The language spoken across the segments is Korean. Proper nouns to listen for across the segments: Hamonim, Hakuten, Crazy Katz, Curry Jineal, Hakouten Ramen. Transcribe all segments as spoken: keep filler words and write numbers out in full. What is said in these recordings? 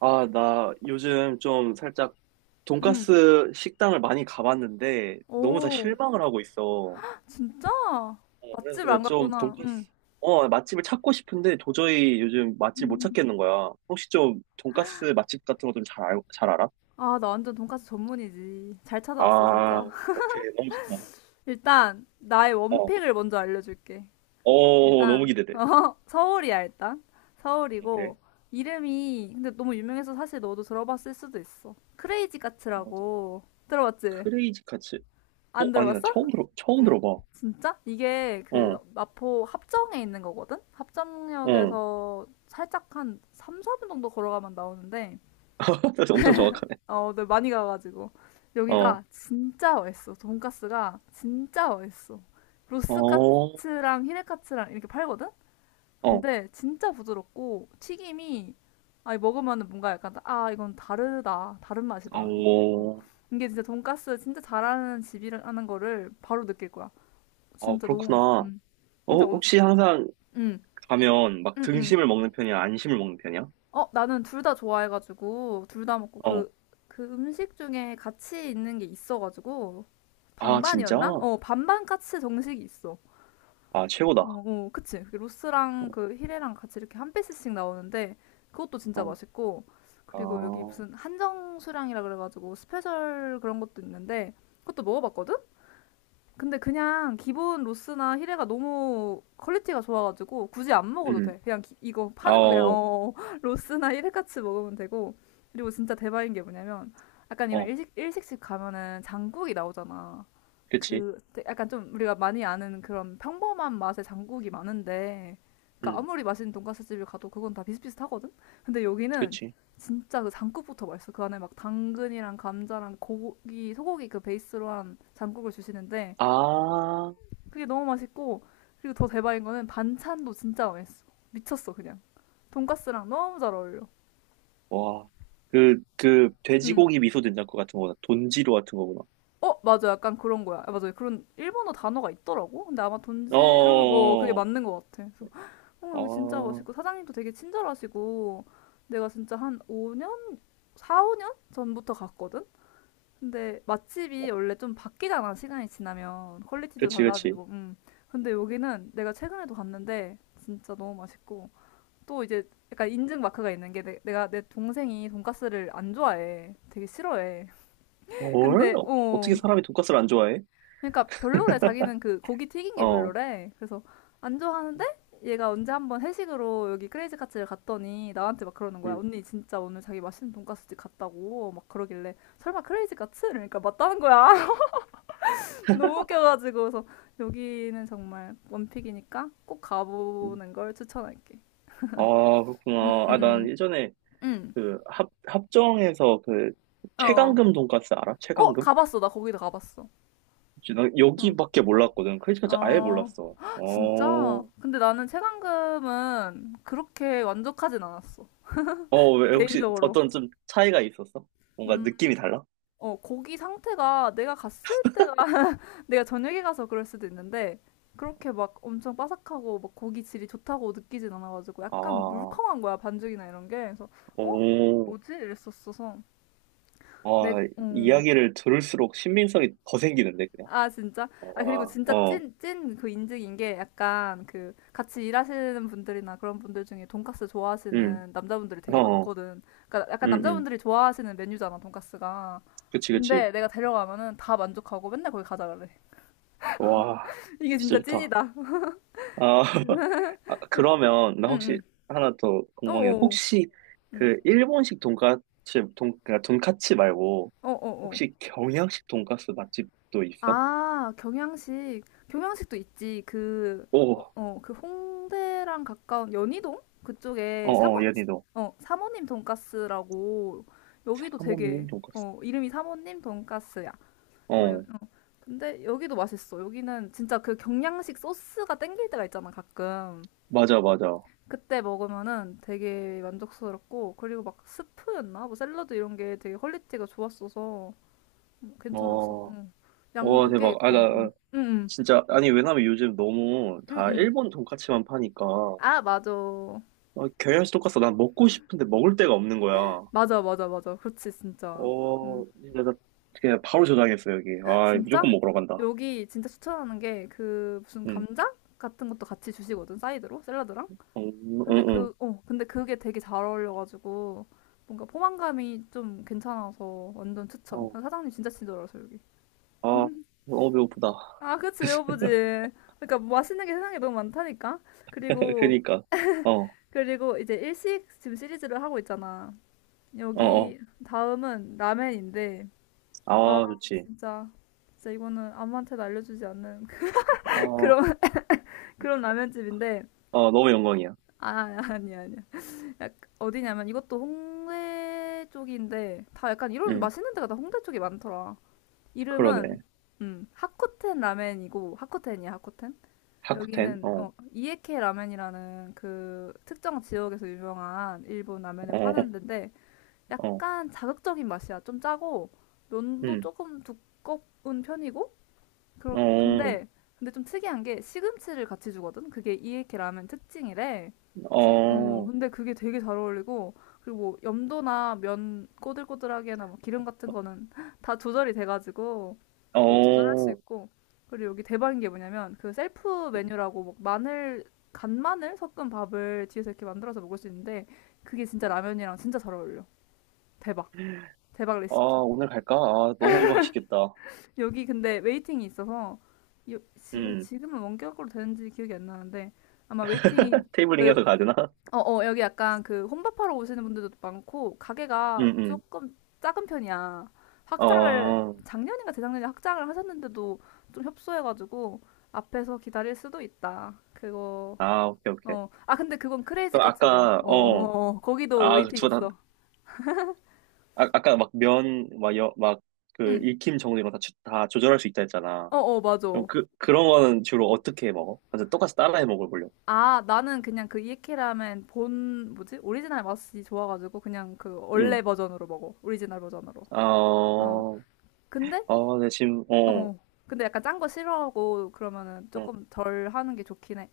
아, 나 요즘 좀 살짝 응. 돈가스 식당을 많이 가봤는데 너무 다 오, 실망을 하고 있어. 어, 진짜? 그래서 맛집을 내가 안 좀 갔구나. 돈가스, 응. 어, 맛집을 찾고 싶은데 도저히 요즘 맛집 못 음. 찾겠는 거야. 혹시 좀 돈가스 맛집 같은 거 좀 잘, 알, 잘 알아? 아, 나 완전 돈까스 전문이지. 잘 찾아왔어, 진짜. 아, 오케이. 너무 좋다. 일단, 나의 어, 원픽을 먼저 알려줄게. 어, 너무 일단, 기대돼. 어, 서울이야, 일단. 오케이. 서울이고, 이름이, 근데 너무 유명해서 사실 너도 들어봤을 수도 있어. 크레이지 어, 카츠라고. 들어봤지? 크레이지 카츠. 어, 안 아니, 나 들어봤어? 처음 들어, 처음 들어봐. 진짜? 이게 그 어, 마포 합정에 있는 거거든? 어. 합정역에서 살짝 한 삼, 사 분 정도 걸어가면 나오는데, 엄청 정확하네. 어, 네, 많이 가가지고. 어, 여기가 진짜 맛있어. 돈가스가 진짜 맛있어. 어, 로스카츠랑 히레카츠랑 이렇게 팔거든? 어, 근데 진짜 부드럽고 튀김이, 아니, 먹으면은 뭔가 약간 아 이건 다르다 다른 맛이다 이- 어. 어. 이게 진짜 돈가스 진짜 잘하는 집이라는 거를 바로 느낄 거야. 어, 진짜 너무 그렇구나. 맛있어. 음. 어, 진짜. 음, 혹시 항상 음, 가면 막 음, 음. 등심을 먹는 편이야? 안심을 먹는 편이야? 어, 나는 둘 다 좋아해가지고, 둘 다 먹고, 어. 그, 그 음식 중에 같이 있는 게 있어가지고, 아, 진짜? 반반이었나? 어, 반반 까치 정식이 있어. 아, 어, 최고다. 어, 그치. 그 어. 로스랑 그 히레랑 같이 이렇게 한 피스씩 나오는데, 그것도 진짜 어, 맛있고, 아, 그리고 여기 무슨 한정 수량이라 그래가지고, 스페셜 그런 것도 있는데, 그것도 먹어봤거든? 근데 그냥 기본 로스나 히레가 너무 퀄리티가 좋아가지고 굳이 안 먹어도 음. 돼. 그냥 기- 이거 아, 파는 거 그냥 어, 어 로스나 히레 같이 먹으면 되고, 그리고 진짜 대박인 게 뭐냐면, 약간 이런 어. 일식 일식집 가면은 장국이 나오잖아. 그치. 그 되- 약간 좀 우리가 많이 아는 그런 평범한 맛의 장국이 많은데, 그러니까 음, 아무리 맛있는 돈가스 집을 가도 그건 다 비슷비슷하거든. 근데 여기는 그치. 진짜 그 장국부터 맛있어. 그 안에 막 당근이랑 감자랑 고기, 소고기 그 베이스로 한 장국을 주시는데, 아, 그게 너무 맛있고, 그리고 더 대박인 거는 반찬도 진짜 맛있어. 미쳤어 그냥. 돈까스랑 너무 잘 어울려. 와. 그, 그, 응. 돼지고기 미소 된장국 같은 거구나. 돈지루 같은 거구나. 어 맞아, 약간 그런 거야. 아, 맞아, 그런 일본어 단어가 있더라고. 근데 아마 어, 돈지루 뭐 그게 어. 맞는 것 같아. 그래서 어 여기 진짜 어. 맛있고, 사장님도 되게 친절하시고, 내가 진짜 한 오 년, 사, 오 년 전부터 갔거든. 근데 맛집이 아, 원래 좀 바뀌잖아, 시간이 지나면 퀄리티도 그치, 그치. 달라지고. 음. 근데 여기는 내가 최근에도 갔는데 진짜 너무 맛있고, 또 이제 약간 인증 마크가 있는 게, 내, 내가 내 동생이 돈가스를 안 좋아해. 되게 싫어해. 헐? 근데 어떻게 어 사람이 돈가스를 안 좋아해? 그러니까 별로래. 자기는 그 고기 튀긴 게 어. 별로래. 그래서 안 좋아하는데, 얘가 언제 한번 회식으로 여기 크레이지 카츠를 갔더니 나한테 막 그러는 거야. 음, 언니 진짜 오늘 자기 맛있는 돈가스집 갔다고 막 그러길래 설마 크레이지 카츠? 그러니까 맞다는 거야. 너무 웃겨가지고. 그래서 여기는 정말 원픽이니까 꼭 음. 가보는 걸 추천할게. 아, 그렇구나. 아, 난 음, 예전에 음, 그 합, 합정에서 그 어. 최강금 돈가스 알아? 어, 최강금? 가봤어. 나 거기도 가봤어. 혹시 나 응. 여기밖에 몰랐거든. 크리스마스 아예 어, 몰랐어. 진짜? 어, 근데 나는 체감금은 그렇게 만족하진 않았어. 어, 왜 혹시 개인적으로. 어떤 좀 차이가 있었어? 뭔가 음, 느낌이 달라? 어, 거기 상태가 내가 갔을 때가 내가 저녁에 가서 그럴 수도 있는데, 그렇게 막 엄청 바삭하고 막 고기 질이 좋다고 느끼진 않아가지고, 약간 아, 물컹한 거야, 반죽이나 이런 게. 그래서 어? 오, 뭐지? 이랬었어서. 내, 와, 어, 이야기를 들을수록 신빙성이 더 생기는데 그냥. 아, 진짜? 아, 그리고 와, 진짜 어, 찐, 찐 그 인증인 게, 약간 그 같이 일하시는 분들이나 그런 분들 중에 돈까스 음, 좋아하시는 남자분들이 어, 되게 어. 많거든. 그러니까 약간 음, 음, 남자분들이 좋아하시는 메뉴잖아, 돈까스가. 그치, 그치. 근데 내가 데려가면은 다 만족하고 맨날 거기 가자 그래. 와, 이게 진짜 진짜 좋다. 찐이다. 아, 아, 그러면 나 응, 혹시 응. 하나 더 궁금해. 어어. 혹시 응. 그 일본식 돈까스 돈 그러니까 돈까츠 말고 어어어. 혹시 경양식 돈까스 맛집도 있어? 아, 경양식. 경양식도 있지. 그, 어, 오, 어, 그 홍대랑 가까운 연희동? 그쪽에 어, 어, 사모, 연희도 어, 사모님 돈가스라고. 여기도 하모님 되게, 돈까스. 어, 이름이 사모님 돈가스야. 막 요- 어, 어. 근데 여기도 맛있어. 여기는 진짜 그 경양식 소스가 땡길 때가 있잖아, 가끔. 맞아, 맞아. 그때 먹으면은 되게 만족스럽고, 그리고 막 스프였나? 뭐 샐러드 이런 게 되게 퀄리티가 좋았어서 음, 괜찮았어. 어, 응. 와 양도 꽤 대박. 아, 있고. 나 나 응. 응. 응. 진짜 아니 왜냐면 요즘 너무 다 응응. 일본 돈까츠만 파니까 어, 아, 맞아. 경양식 돈까스 난 먹고 싶은데 먹을 데가 없는 거야. 맞아, 맞아, 맞아. 그렇지, 진짜. 응. 어, 진짜 나 그냥 바로 저장했어 여기. 아, 무조건 진짜? 먹으러 간다. 여기 진짜 추천하는 게, 그 무슨 응. 감자 같은 것도 같이 주시거든, 사이드로, 샐러드랑. 음, 근데 응, 응. 그, 어, 근데 그게 되게 잘 어울려가지고 뭔가 포만감이 좀 괜찮아서 완전 추천. 어, 아, 사장님 진짜 친절하셔, 여기. 아, 어, 배고프다. 아, 그치, 배고프지. 그러니까 뭐 맛있는 게 세상에 너무 많다니까. 그리고, 그니까. 어, 그리고 이제 일식 지금 시리즈를 하고 있잖아. 어, 어. 여기 다음은 라멘인데, 아, 아, 좋지. 진짜. 진짜 이거는 아무한테도 알려주지 않는 어, 그런, 그런 라면집인데. 어, 너무 영광이야. 아, 아니야, 아니야. 약, 어디냐면 이것도 홍대 쪽인데, 다 약간 이런 응, 맛있는 데가 다 홍대 쪽이 많더라. 이름은, 그러네. 음, 하코텐 라멘이고, 하코텐이야, 하코텐? 하쿠텐? 여기는, 어, 어, 이에케 라멘이라는 그 특정 지역에서 유명한 일본 라면을 어, 파는 데인데, 어, 약간 자극적인 맛이야. 좀 짜고, 면도 응, 조금 두꺼운 편이고, 그렇 어, 근데 근데 좀 특이한 게 시금치를 같이 주거든. 그게 이에케 라면 특징이래. 어, 어, 근데 그게 되게 잘 어울리고, 그리고 뭐 염도나 면 꼬들꼬들하게나 뭐 기름 같은 거는 다 조절이 돼가지고 그거 조절할 수 어. 있고. 그리고 여기 대박인 게 뭐냐면, 그 셀프 음. 메뉴라고 막 마늘, 간마늘 섞은 밥을 뒤에서 이렇게 만들어서 먹을 수 있는데, 그게 진짜 라면이랑 진짜 잘 어울려. 대박. 대박 아, 레시피. 오늘 갈까? 아, 너무 맛있겠다. 여기 근데 웨이팅이 있어서 요- 지금 응, 지금은 원격으로 되는지 기억이 안 나는데, 아마 웨이팅이, 테이블링 그러니까 해서 가야 되나? 여- 어, 어, 여기 약간 그 혼밥하러 오시는 분들도 많고 가게가 응, 응. 조금 작은 편이야. 확장을 어, 작년인가 재작년에 확장을 하셨는데도 좀 협소해가지고 앞에서 기다릴 수도 있다. 그거, 아, 오케이, 오케이. 어, 아 근데 그건 크레이지 그럼 카츠도 아까, 어, 어, 어, 어, 거기도 아, 웨이팅 주다 있어. 아, 아까 막 면, 막 여, 막그 응, 익힘 정도 이런 거 다, 추- 다 조절할 수 있다 했잖아. 어, 어, 맞아. 그럼 그, 그런 거는 주로 어떻게 해 먹어? 완전 똑같이 따라해 먹어보려고. 아, 나는 그냥 그 이케라멘 본, 뭐지, 오리지널 맛이 좋아가지고 그냥 그 응. 원래 버전으로 먹어. 오리지널 버전으로. 어, 어. 근데? 어, 내 지금, 어, 어. 근데 약간 짠 거 싫어하고 그러면은 어, 조금 덜 하는 게 좋긴 해.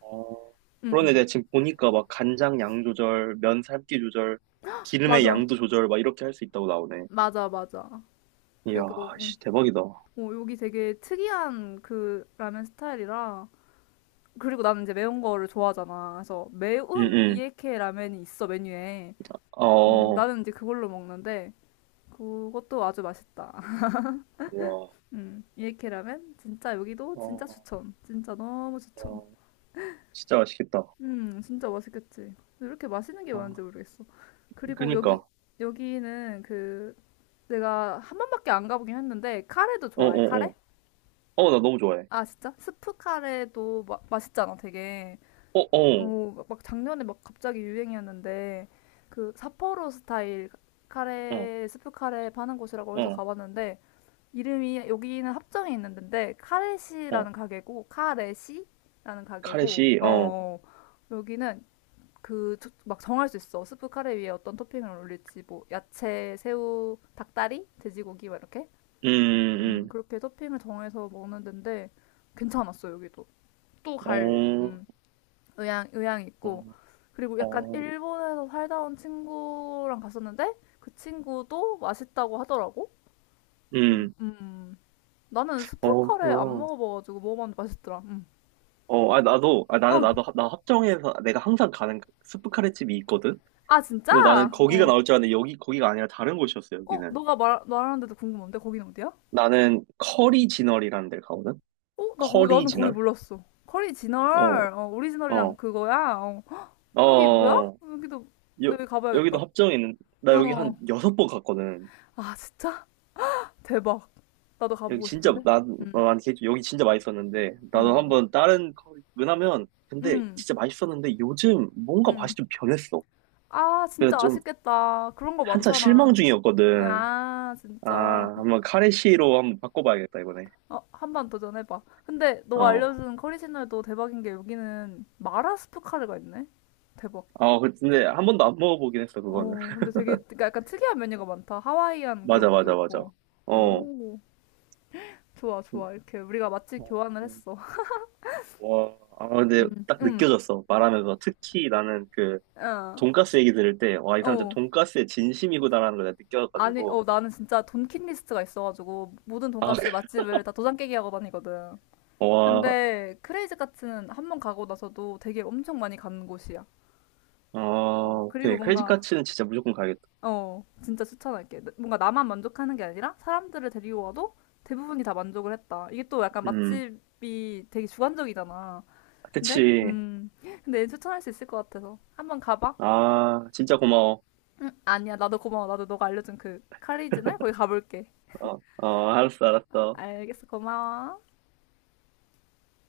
어. 응, 그런데 응. 내가 지금 보니까 막 간장 양 조절, 면 삶기 조절, 기름의 맞아. 양도 조절, 막 이렇게 할 수 있다고 나오네. 맞아, 맞아. 이야, 그거, 응. 씨, 대박이다. 어, 여기 되게 특이한 그 라면 스타일이라. 그리고 나는 이제 매운 거를 좋아하잖아. 그래서 응, 매운 응. 이케 라면이 있어, 메뉴에. 음, 어, 나는 이제 그걸로 먹는데 그것도 아주 맛있다. 와, 음, 이렇게 라면 진짜 여기도 진짜 어, 추천. 진짜 너무 추천. 어, 진짜 맛있겠다. 음, 진짜 맛있겠지. 근데 이렇게 맛있는 게 많은지 아, 모르겠어. 그리고 여기 그니까. 여기는 그, 내가 한 번밖에 안 가보긴 했는데 카레도 어, 좋아해. 어, 어. 카레? 어, 나 너무 좋아해. 아, 진짜? 스프 카레도 마, 맛있잖아, 되게. 어, 어. 어, 막, 막 작년에 막 갑자기 유행이었는데, 그 삿포로 스타일 어, 카레, 스프 카레 파는 곳이라고 해서 어, 가봤는데, 이름이, 여기는 합정에 있는데, 어, 카레시라는 가게고 카레시라는 가게고, 카레시, 어, 어, 어 여기는 그 막 정할 수 있어. 스프 카레 위에 어떤 토핑을 올릴지 뭐 야채, 새우, 닭다리, 돼지고기, 막 이렇게, 음, 음, 음, 그렇게 토핑을 정해서 먹는 데인데 괜찮았어, 여기도. 또 음. 갈 음, 어, 의향 의향 있고, 그리고 어, 약간 어, 일본에서 살다 온 친구랑 갔었는데 그 친구도 맛있다고 하더라고. 음, 음 나는 스프 어, 카레 안 그렇구나. 먹어봐가지고 먹어봤는데 맛있더라. 응. 어, 아, 나도, 아, 나는, 어. 나도, 나 합정에서 내가 항상 가는 스프 카레집이 있거든? 아 진짜? 근데 나는 거기가 어. 나올 줄 알았는데, 여기, 거기가 아니라 다른 곳이었어, 어 여기는. 너가 말 말하는데도 궁금한데 거기는 어디야? 나는 커리 진얼이라는 데를 가거든? 어? 나 거기 커리 나는 거기 진얼? 몰랐어. 커리 어, 진얼, 어 오리지널이랑 어, 그거야. 어. 여기 뭐야? 어, 여기도 여, 내가 가봐야겠다. 여기도 합정에 있는, 나 여기 한 어. 여섯 번 갔거든. 아 진짜? 대박. 나도 여기 가보고 진짜 싶은데. 나 어, 응. 아니 개주 여기 진짜 맛있었는데 나도 어. 한번 다른 거- 왜냐면 근데 응, 진짜 맛있었는데 요즘 뭔가 맛이 응. 좀 변했어. 아 그래서 진짜 좀 아쉽겠다. 그런 거 한참 실망 많잖아. 중이었거든. 아 아, 진짜. 한번 카레시로 한번 바꿔봐야겠다 이번에. 어, 한 번 도전해봐. 근데 너가 어. 알려준 커리 채널도 대박인 게, 여기는 마라스프 카레가 있네? 대박. 어 그, 근데 한 번도 안 먹어보긴 했어 그거는. 어, 근데 되게, 그러니까 약간 특이한 메뉴가 많다. 하와이안 그런 맞아, 것도 맞아, 맞아. 있고. 어. 오, 좋아, 음, 좋아. 이렇게 우리가 맛집 어, 교환을 음. 했어. 와. 아, 근데 음. 딱 응, 느껴졌어 말하면서 특히 나는 그 어, 돈가스 얘기 들을 때 와, 이 사람 진짜 어. 돈가스에 진심이구나라는 걸 내가 아니, 느껴가지고. 어, 나는 진짜 돈킷 리스트가 있어가지고 모든 아, 돈가스 그, 맛집을 다 도장 깨기 하고 다니거든. 와, 근데 크레이지 카츠는 한번 가고 나서도 되게 엄청 많이 가는 곳이야. 아, 어, 그리고 오케이. 크레이지 뭔가, 카츠는 진짜 무조건 가야겠다. 어, 진짜 추천할게. 뭔가 나만 만족하는 게 아니라 사람들을 데리고 와도 대부분이 다 만족을 했다. 이게 또 약간 음, 맛집이 되게 주관적이잖아. 근데, 그치. 음, 근데 얘는 추천할 수 있을 것 같아서. 한번 가봐. 아, 진짜 고마워. 응, 아니야. 나도 고마워. 나도 너가 알려준 그 카리지날 거기 가볼게. 어, 어, 알았어, 알았어. 알겠어. 고마워.